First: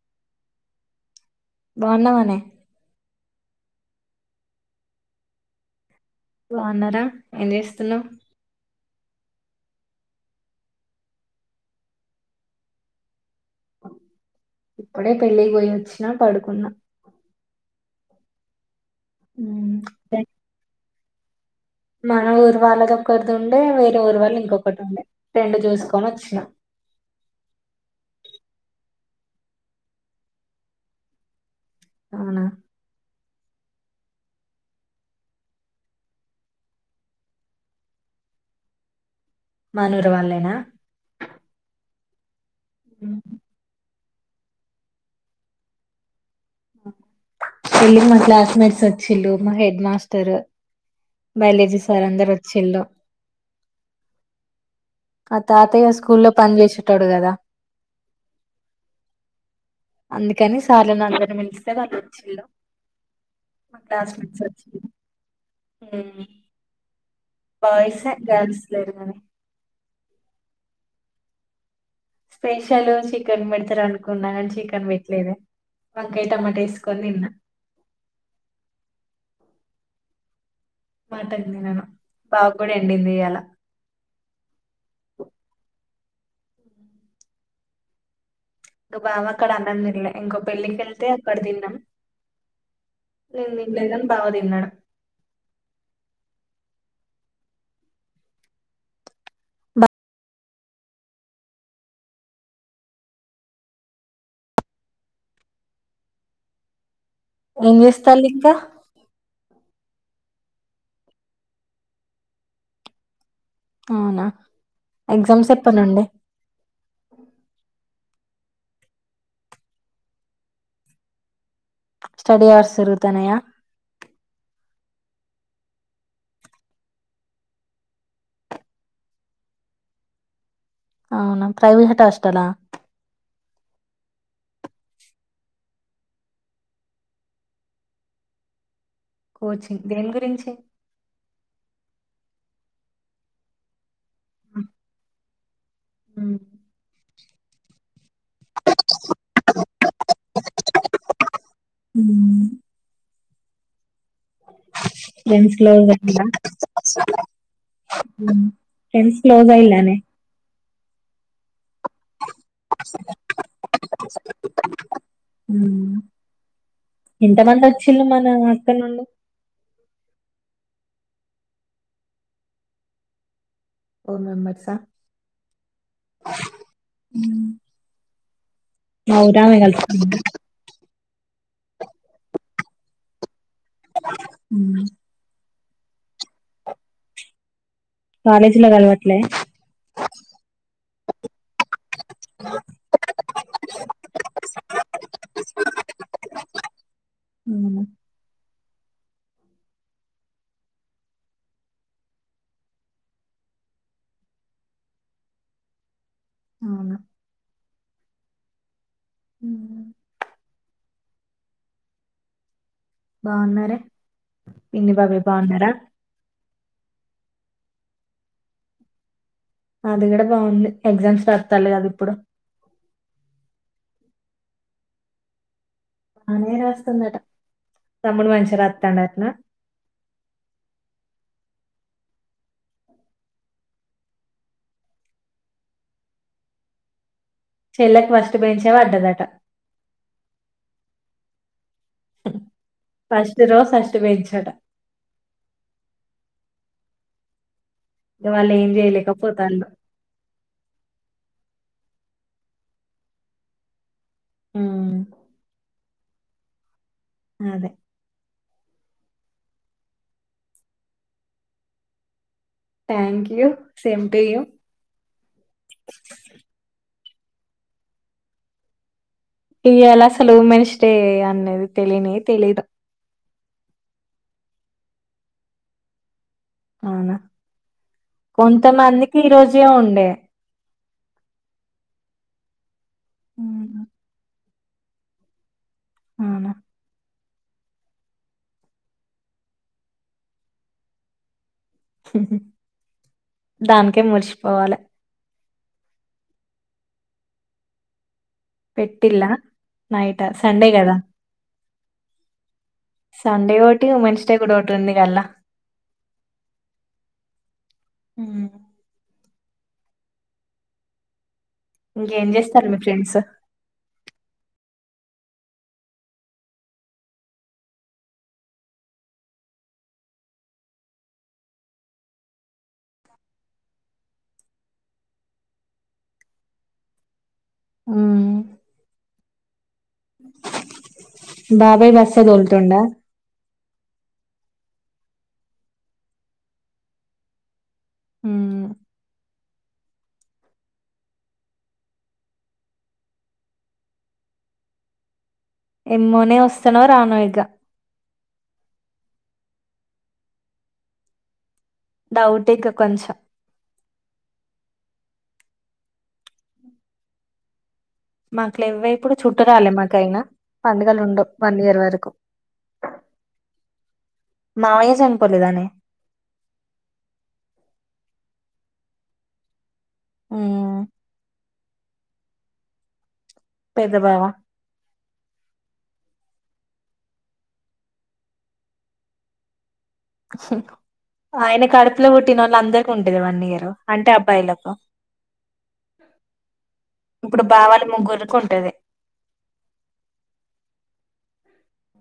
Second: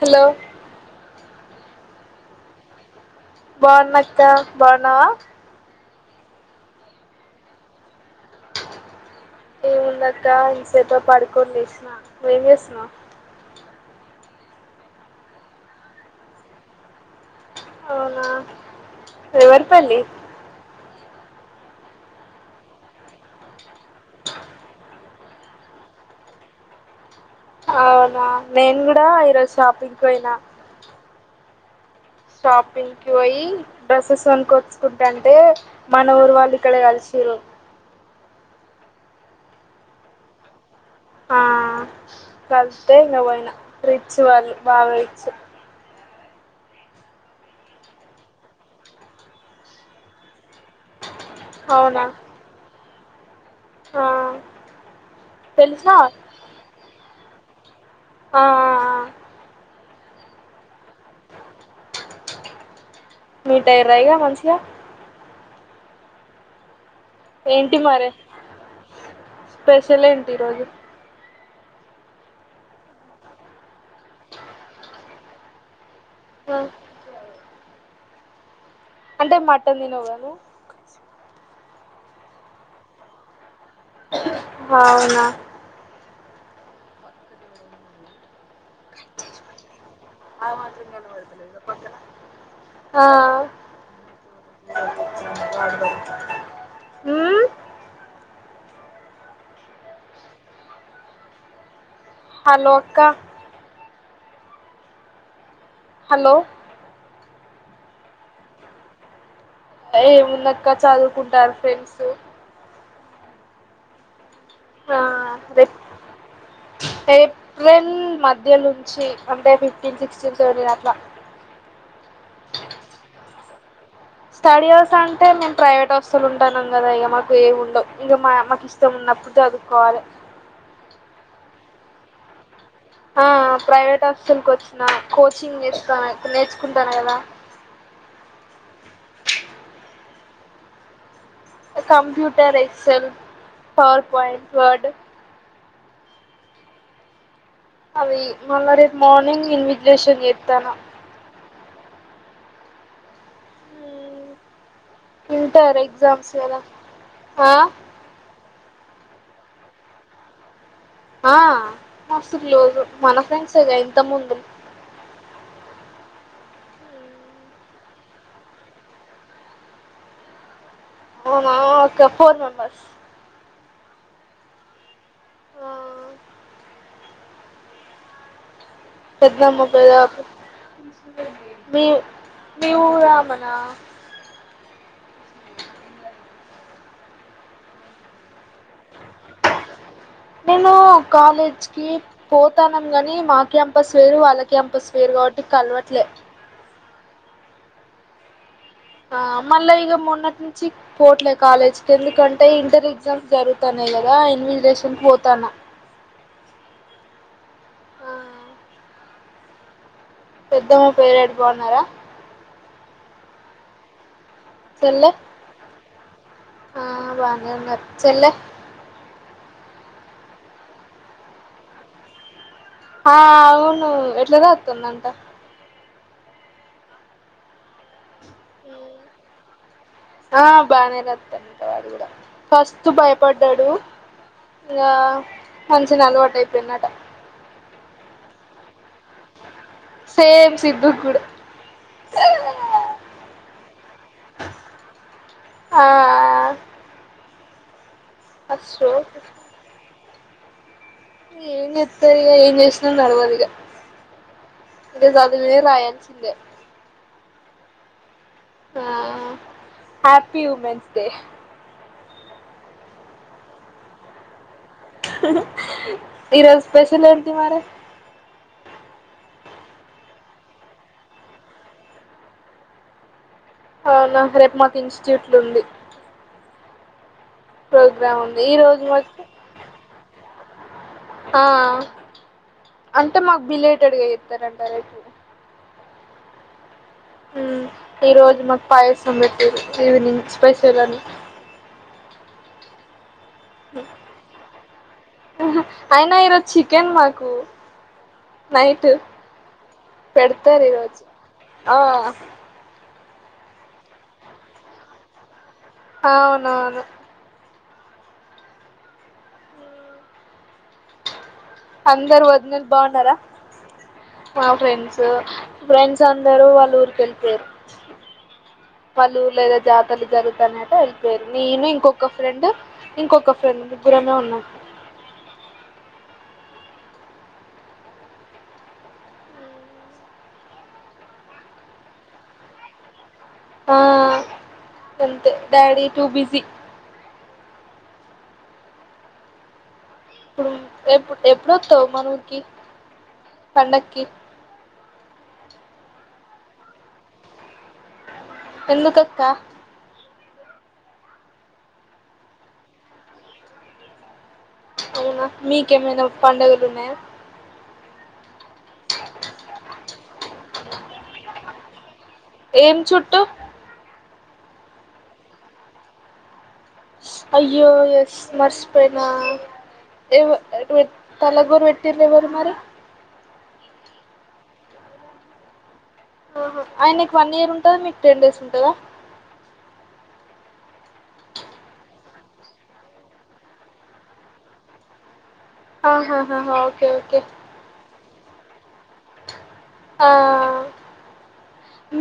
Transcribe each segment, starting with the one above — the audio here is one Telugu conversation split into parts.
హలో బాగున్నావానే బాగున్నాక్క బాగున్నావా బాన్నారా ఏం చేస్తున్నావ్ ఏముంది అక్కా ఇంతసేపా పడుకోని లేసిన నువ్వు ఏం చేస్తున్నావ్ ఇప్పుడే పెళ్ళి కి పోయిచ్చినా పడుకున్నా అవునా ఎవరి ఉమ్. పెళ్లి మన ఊర్ వాళ్ళది ఒకర్ది ఉండే వేరే ఊరు వాళ్ళు ఇంకొకటి ఉండే రెండు చూసుకొని వొచ్చినా అవునా నేను గుడా ఈరోజు షాపింగ్కి పోయినా అవునా షాపింగ్కి పోయి డ్రస్సెస్ కొనుకొచ్చుకుంటాంటే మన ఊరు వాళ్ళు ఇక్కడే కలిసిరు మనూరు వాళ్ళేనా ఆ కల్తే ఇంగ ఉమ్. పొయినా ప్రీత్ సువాళ్ళు బాగా పొయిచ్ ఇళ్లి మా క్లాస్మేట్స్ వొచ్చిల్లు మా హెడ్ మాస్టర్ బయలేజీ అవునా సారు అందరు వొచ్చిళ్ళు ఆ ఆ తాతయ్య తెలిసినా ఆ స్కూళ్లో పన్ జేసేటోడు కదా ఆ ఆ అందుకని స్ సార్లు నన్ను మిలిస్తే వాళ్ళు వొచ్చిళ్లు మీట్ మా అయ్యిర్రా ఇగ క్లాస్మేట్స్ మంచిగా వొచ్చిళ్లు ఉ ఏంటి బాయ్స్ మరి ఏ గర్ల్స్ లేరు గని స్పెషల్ ఏంటి ఈరోజు స్పెషల్ చికన్ పెడతరు అనుకున్నా చికన్ పెట్లేదు వంకాయ టమాటా ఆ ఏసుకొని తిన్న ట మటన్ తినవ్గా నువ్వు మటన్ తినను బావక్ కుడ ఎండింది ఇయాళ అవునా ఇంకా బావ అక్కడ అన్నం తినలే ఇంకో [inaudible] ఆ పెళ్ళికి మాత్రం వెళ్తే అక్కడ కనపడతలేదా తిన్నాం పక్కన నేను తినలేదు కానీ బావ తిన్నాడు ఊ హలో అక్క హలో ఏం జెస్తల్ ఇంక ఏ ఏముంది అక్క చదువుకుంటారు ఫ్రెండ్స్ అవునా ఆ ఎగ్జామ్స్ ఎప్పటి రెప్ నుండి ఏప్రిల్ మద్ ధ్య లుంచి అంటే ఫిఫ్టీన్ సిక్స్టీన్ సెవెంటీన్ అట్ల స్టడి అవర్స్ జరుగుతన్నాయా స్టడీ అవర్స్ అంటే మేము ప్రైవేట్ హాస్టల్ ఉంటన్నం కదా ఇగ మాకు ఏవ్ ఉండవ్ ఇంగ మా అమ్మ కి ఇష్టం ఉన్నప్పుడు చదువుకోవాలి అవునా ప్రైవ్హేట్ హాస్టలా ఆ ప్రైవేట్ హాస్టల్కి వొచ్చిన కోచింగ్ చేస్తా నేర్చుకుంటన్న గదా కోచింగ్ దేని గురించి కంప్యూటర్ ఎక్సెల్ పవర్ వైఫర్డ్ హు అవి మళ్ళ రేపు మార్నింగ్ ఇన్విజలేషన్ చేస్తాను ఉహు ఎమ్స్ ఇంటర్ లోన్ కట్టెల ఎగ్జామ్స్ కదా ఆ హు ఫ్రెండ్స్ లోగ్ అయిలనే ఆ మస్తు క్లోజ్ మన ఫ్రెండ్స్ ఏ గా ఇంత ముందు ఎంతమంది వచ్చిలు మన అక్కడి నుండి ఓ మామవో ఒక ఫోర్ మెంబర్స్ ఫోర్ మెంబెర్స్ ఆ హు పెద్దమ్మ పెద్దబాపు మీ మీ ఊరు ఆమెనా ఉహు బానే నేను కాలేజీకి పోతానం గాని మా క్యాంపస్ వేరు వాళ్ళ క్యాంపస్ వేరు కాబట్టి కల్వట్లే హు ఆ మళ్ళా ఇక మొన్నటి నుంచి పోట్లే కాలేజ్ కి ఎందుకంటే ఇంటర్ ఎగ్జామ్స్ జరుగుతానే కదా ఎనివెజిలేషన్ పోతానా అవునా ఆ పెద్దమ్మ పెద్ద డాడీ బాన్నారా బాగున్నారే పిన్ని బాబాయ్ బాగున్నారా ఆ బాగానే ఉన్నారు చెల్లె అది కూడ బాగుంది ఎగ్జామ్స్ రాస్తాలు కదా ఇప్పుడు ఆ అవును ఎట్ల రాతందంట బానే రాస్తుందట తమ్ముడు మంచిగా రాతండటన ఆ బానే రాత్తండట వాడు కూడా ఫస్ట్ భయపడ్డాడు ఇగా మంచిగానే అలవాటు అయిపోయిందట చెల్లకి ఫస్ట్ బెంచ్ పడ్డా సేమ్ సిద్ధు కూడు ఫస్ట్ రో ఫస్ట్ బెంచ్ ఆట ఆ ఇగ వాళ్ళు ఏం అస్సో చేయలేకపోతాలు ఏం చేస్తారు ఇగా ఏం చేసిన నడవదు ఇగా ఉమ్, ఈగ చదివే రాయాల్సింది ఇంగే అదే ఆ happy women's day thank you same to you ఈరోజు స్పె లేంటి మరె ఇయ్యాలా అసలు ఉమెన్స్ డే అనేది తెలియనే తెలీదు అవునా రేపు మాకు ఇన్స్టిట్యూట్లుంది అవునా ఈ రోజు కొంతమందికి మాకు ఈరోజే ఉండే ఆ అంటే మాకు బిలేటెడ్ గా చెత్తరండ్ తరేపు అవునా మ్మ్ ఈ రోజు మాకు పాయసం పెట్టిర్రీ ఈవినింగ్ స్పెషల్ అని హ దానికే మురిషిపోవాలె అయినా ఈరోజు చికెన్ మాకు నైట్ పెట్టిల్లా నైటా పెడతారు సండే గదా ఈరోజు ఆ సండే ఓటి ఉమెన్స్ డే కూడ ఓటుంది గల్ల అవునవును ఉమ్ అందరు ఇంకేం వదినలు చేస్తారు మీ బావున్నారా ఫ్రెండ్స్ మా ఫ్రెండ్ స్ ఫ్రెండ్స్ అందరూ వాళ్ళ ఊరికి వెళ్ళిపోయారు వాళ్ళ ఊర్లో ఏదో జాతరలు జరుగుతాంటే వెళ్ళిపోయారు నేను ఇంకొక ఫ్రెండ్ ఇంకొక ఫ్రెండ్ ముగ్గురమే ఉన్నాం ఉమ్మ్ బాబాయి బస్సే తోలుతుండా ఆ గంతే డాడీ టూ బిజీ ప్పుడు ఎప్పు ఎప్పుడొత్తావు మనూరికి పండకి మ్మోనే వస్తానో రానో ఇగ ఎందుకక్క డౌట్ ఇక కొంచెం అవునా మీకేమైనా పండగలున్నాయా మాకు లెవ్వే ఇప్పుడు చుట్టరాలే మాకయినా పండగలుండవు వన్ ఇయర్ వరకు ఏం చుట్టు మావయ్య చనిపోలేదానే అయ్యో ఎస్ మర్సిపోయినా ఏవ్వో ఉమ్. [unintelligible] తలగొరు వెట్ ట్టిర్రెవరు మరి పెద్ద బావ ఆహ ఆయనకు వన్ ఇయర్ ఉంటంది మీకు టెన్ డేస్ ఉంటదా ఆయినా కడుపులో పుట్టినోళ్ళు అందరికి ఉంటది వన్ ఇయర్ అంటే అబ్బాయిలకు ఆహాహా ఓకే ఓకే కుంటది ఆ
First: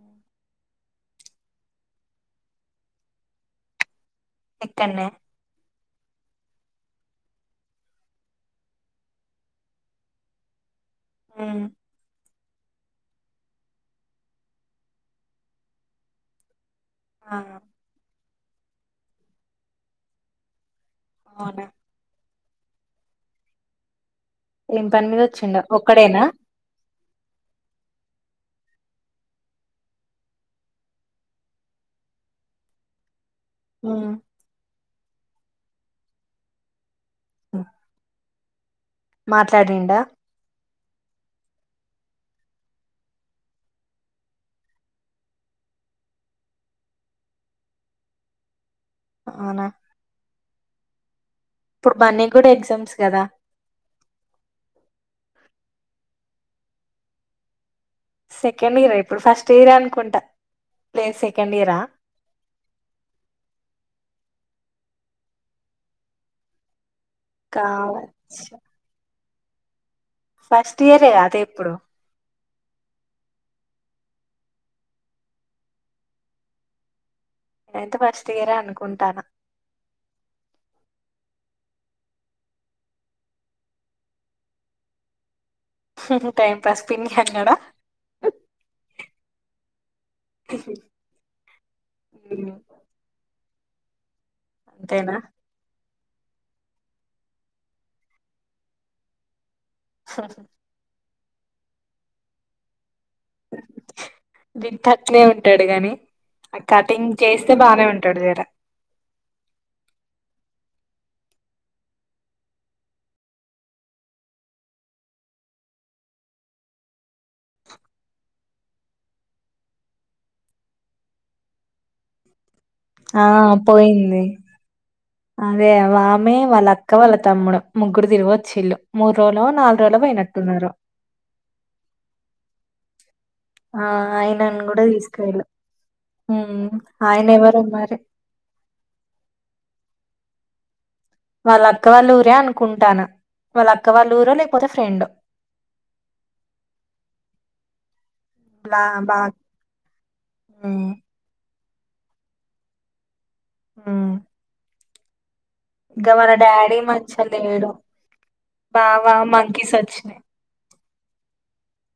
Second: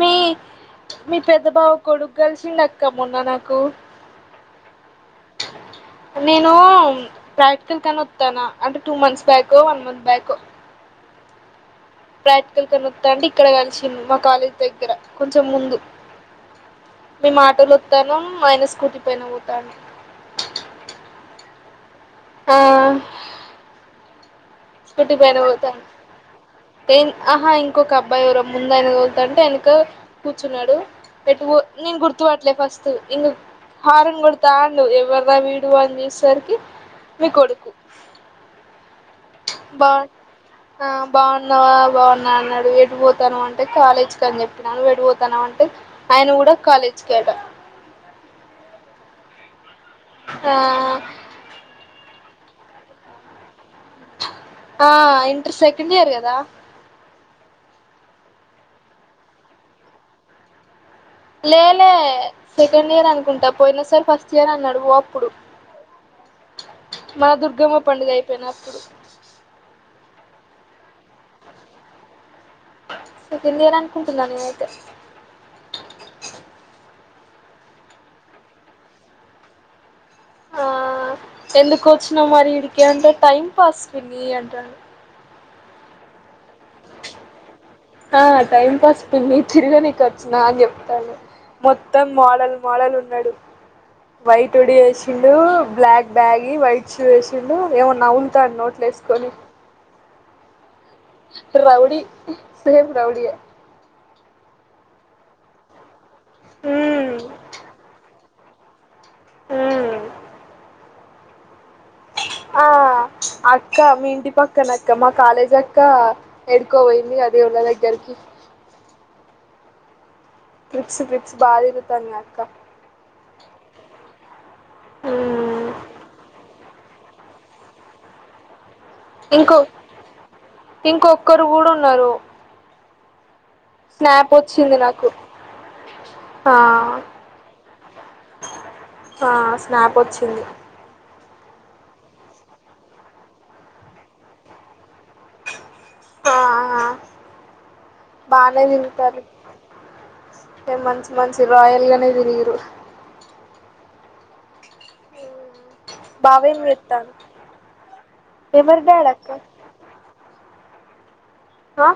మీ మీ పెద్ద బావ కొడుకు కలిసిండ్ అక్కా మొన్న నాకు ఇక్కడ్నే నే ప్రాక్టికల్ కనే వత్తనా అంటే two months back one month back ఆ ప్రాక్టికల్ కని వత్తంటే ఇక్కడ కలిసింది మా కాలేజ్ దగ్గర కొంచెం ముందు మేం ఆ ఆటో లో వత్తానం ఆయన స్కూటీ పైన పోతాడు అవునా హా ఏం పని స్కూటీ మీద పైన వచ్చిండో పోతాను ఒక్కడేనా ఆహా ఇంకొక అబ్బాయి ఎరో ముందరి బోతంటే వెనక కూర్చున్నాడు ఎటు బోత్ నేన్ గుర్తు పట్టలే ఫస్ట్ ఉమ్. హారన్ కొడతా ఉండు ఎవర్రా వీడు వ సార్కి మీ కొడ మాట్లాడిండ ఆ బాగున్నావా బాగున్నా అన్నాడు విడిపోతాను అంటే కాలేజీకి అని చెప్పినాను విడిపోతాను అంటే ఆయన కూడా కాలేజ్కిడా అవునా హా ఇప్పుడు మన్నీ కూడా ఎగ్జామ్స్ కదా ఆ ఇంటర్ సెకండ్ ఇయర్ కదా సెకండ్ ఇయర్ ఇప్పుడు ఫస్ట్ ఇయర్ అనుకుంటా లేదు సెకండ్ ఇయరా లేలే సెకండ్ ఇయర్ అనుకుంటా పోయినా సరే ఫస్ట్ చేర అన్నాడు ఓ అప్పుడు మన దుర్గమ్మ పండుగ అయిపోయిన కావచ్చు అప్పుడు ఫస్ట్ ఇయరే అదే ఇప్పుడు సకంది అని అనుకుంటున్నా నేనైతే నేనంత ఫస్గరే అనుకుంటాను ఆ ఎందుకోచ్చిన మరి ఇడికేంట టైం పాస్ పినీ ఆన్టను హా టైం పాస్ పిని అంగడా ప తిరిగా న క అని చెప్తాను మొత్తం ఉమ్, మోడల్ మోడల్ ఉన్నాడు వైట్ ఉడిసి అంతేనా బ్లక్ బ్యాగి వైట్ వేసింలు ఏమన్నా న్లుతాను నోట్లు వేసుకొని హహ రౌడీ సేమ్ రౌడీయే దింతక్నే ఉంటాడు గాని కటింగ్ మ్మ్ చేస్తే బానే ఉంటాడు జర్ర మ్మ్ ఆ అక్క మీ ఇంటి పక్కన అక్క, మా కాలేజ్ అక్క, ఎడుకోబోయింది అదే వాళ్ళ దగ్గరికి ట్రిప్స్ ట్రిప్స్ బా తిరుగుతాందక్క ఆ పోయింది మ్మ్ అదే ఆమె వాళ్ళ అక్కవాళ్ళ తమ్ముడు ముగ్గురు తిరుగొచ్చిల్లు ఇంకో ఇంకొక్కరు కూడా ఉన్నారు ఆ స్నాప్ ఆయనని వచ్చింది కూడా నాకు తీసుకెవెళ్ళ ఆ మ్ ఆయన ఎవరో మరి ఇల్ వాళ్ళ అక్క వాళ్ళ ఊరే అనుకుంటానా వాళ్ళ అక్క వాళ్ళ ఊరో లేకపోతే ఫ్రెండో ఆ ఆ ఆ బానే బా బా తింటారు ఉమ్, మంచి మంచి రాయల్గానే దిరిగిరు మ్మ్ ఇంకా వాళ్ళ బావ ఏం డాడీ చేత్తాండు మాచ్చెల్లి పొయిరు ఎవరి డాడ్ అక్క మంకిీస్ ఒచ్చినయి ఆ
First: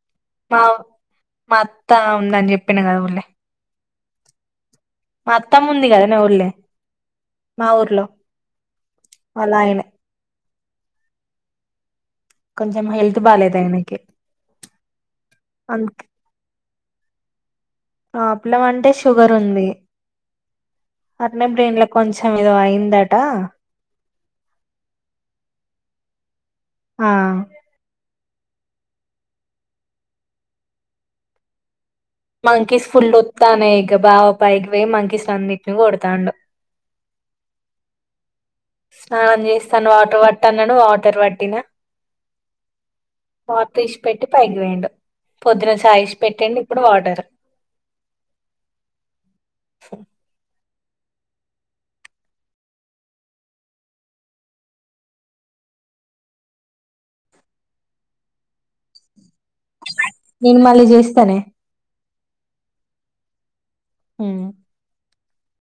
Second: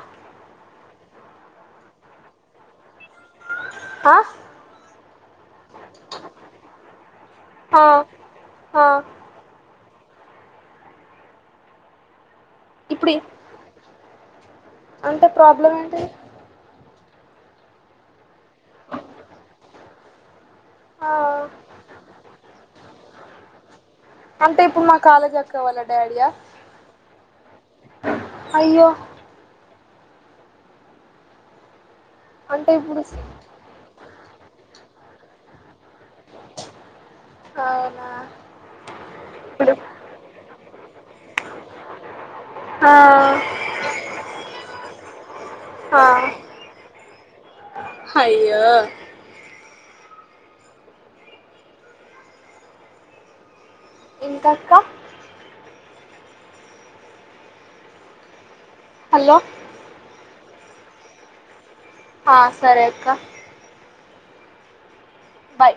మా మా అత్తా ఉందని చెప్పిన కదా మొ ఆ మా అత్తమ ఉంది కదనే ఊళ్ళె మా ఆ ఊర్లో ఆ వాళ్ళ ఆయన కొంచెం ఇప్పుడు హెల్త్ బాలేదు ఆయనకి అంటే ప్రాబ్లం అంత ఏంటిది? ప్రాబ్లం అంటే షుగర్ ఉంది ఆ అట్లె బ్రెయిన్ లో కొంచెం ఏదో అయింద ట్ట అంటే ఇప్పుడు మా కాలేజ్ అక్కవాల డాడియా ఆ అయ్యో అంటే మంకీస్ ఇప్పుడు ఫుల్ ఒతాన్నాయ్ ఇగ బావ పైకి వే మంకీస్ నన్నీటీని కొడ అవునా స్నానం ఇప్పుడు చేస్తాన వాటర్ పట్టనడు వాటర్ పట్టినా ఆ వాటర్ ఇసిపెట్టి పైకిపోయిండు. పొద్దున ఆ చాయ్ ఇసిపెట్టిండు ఇప్పుడు వాటర్. అయ్యో స ఇంకా అక్క హలో నేను మళ్ళీ చేస్తానే ఆ సరే అక్క అ బాయ్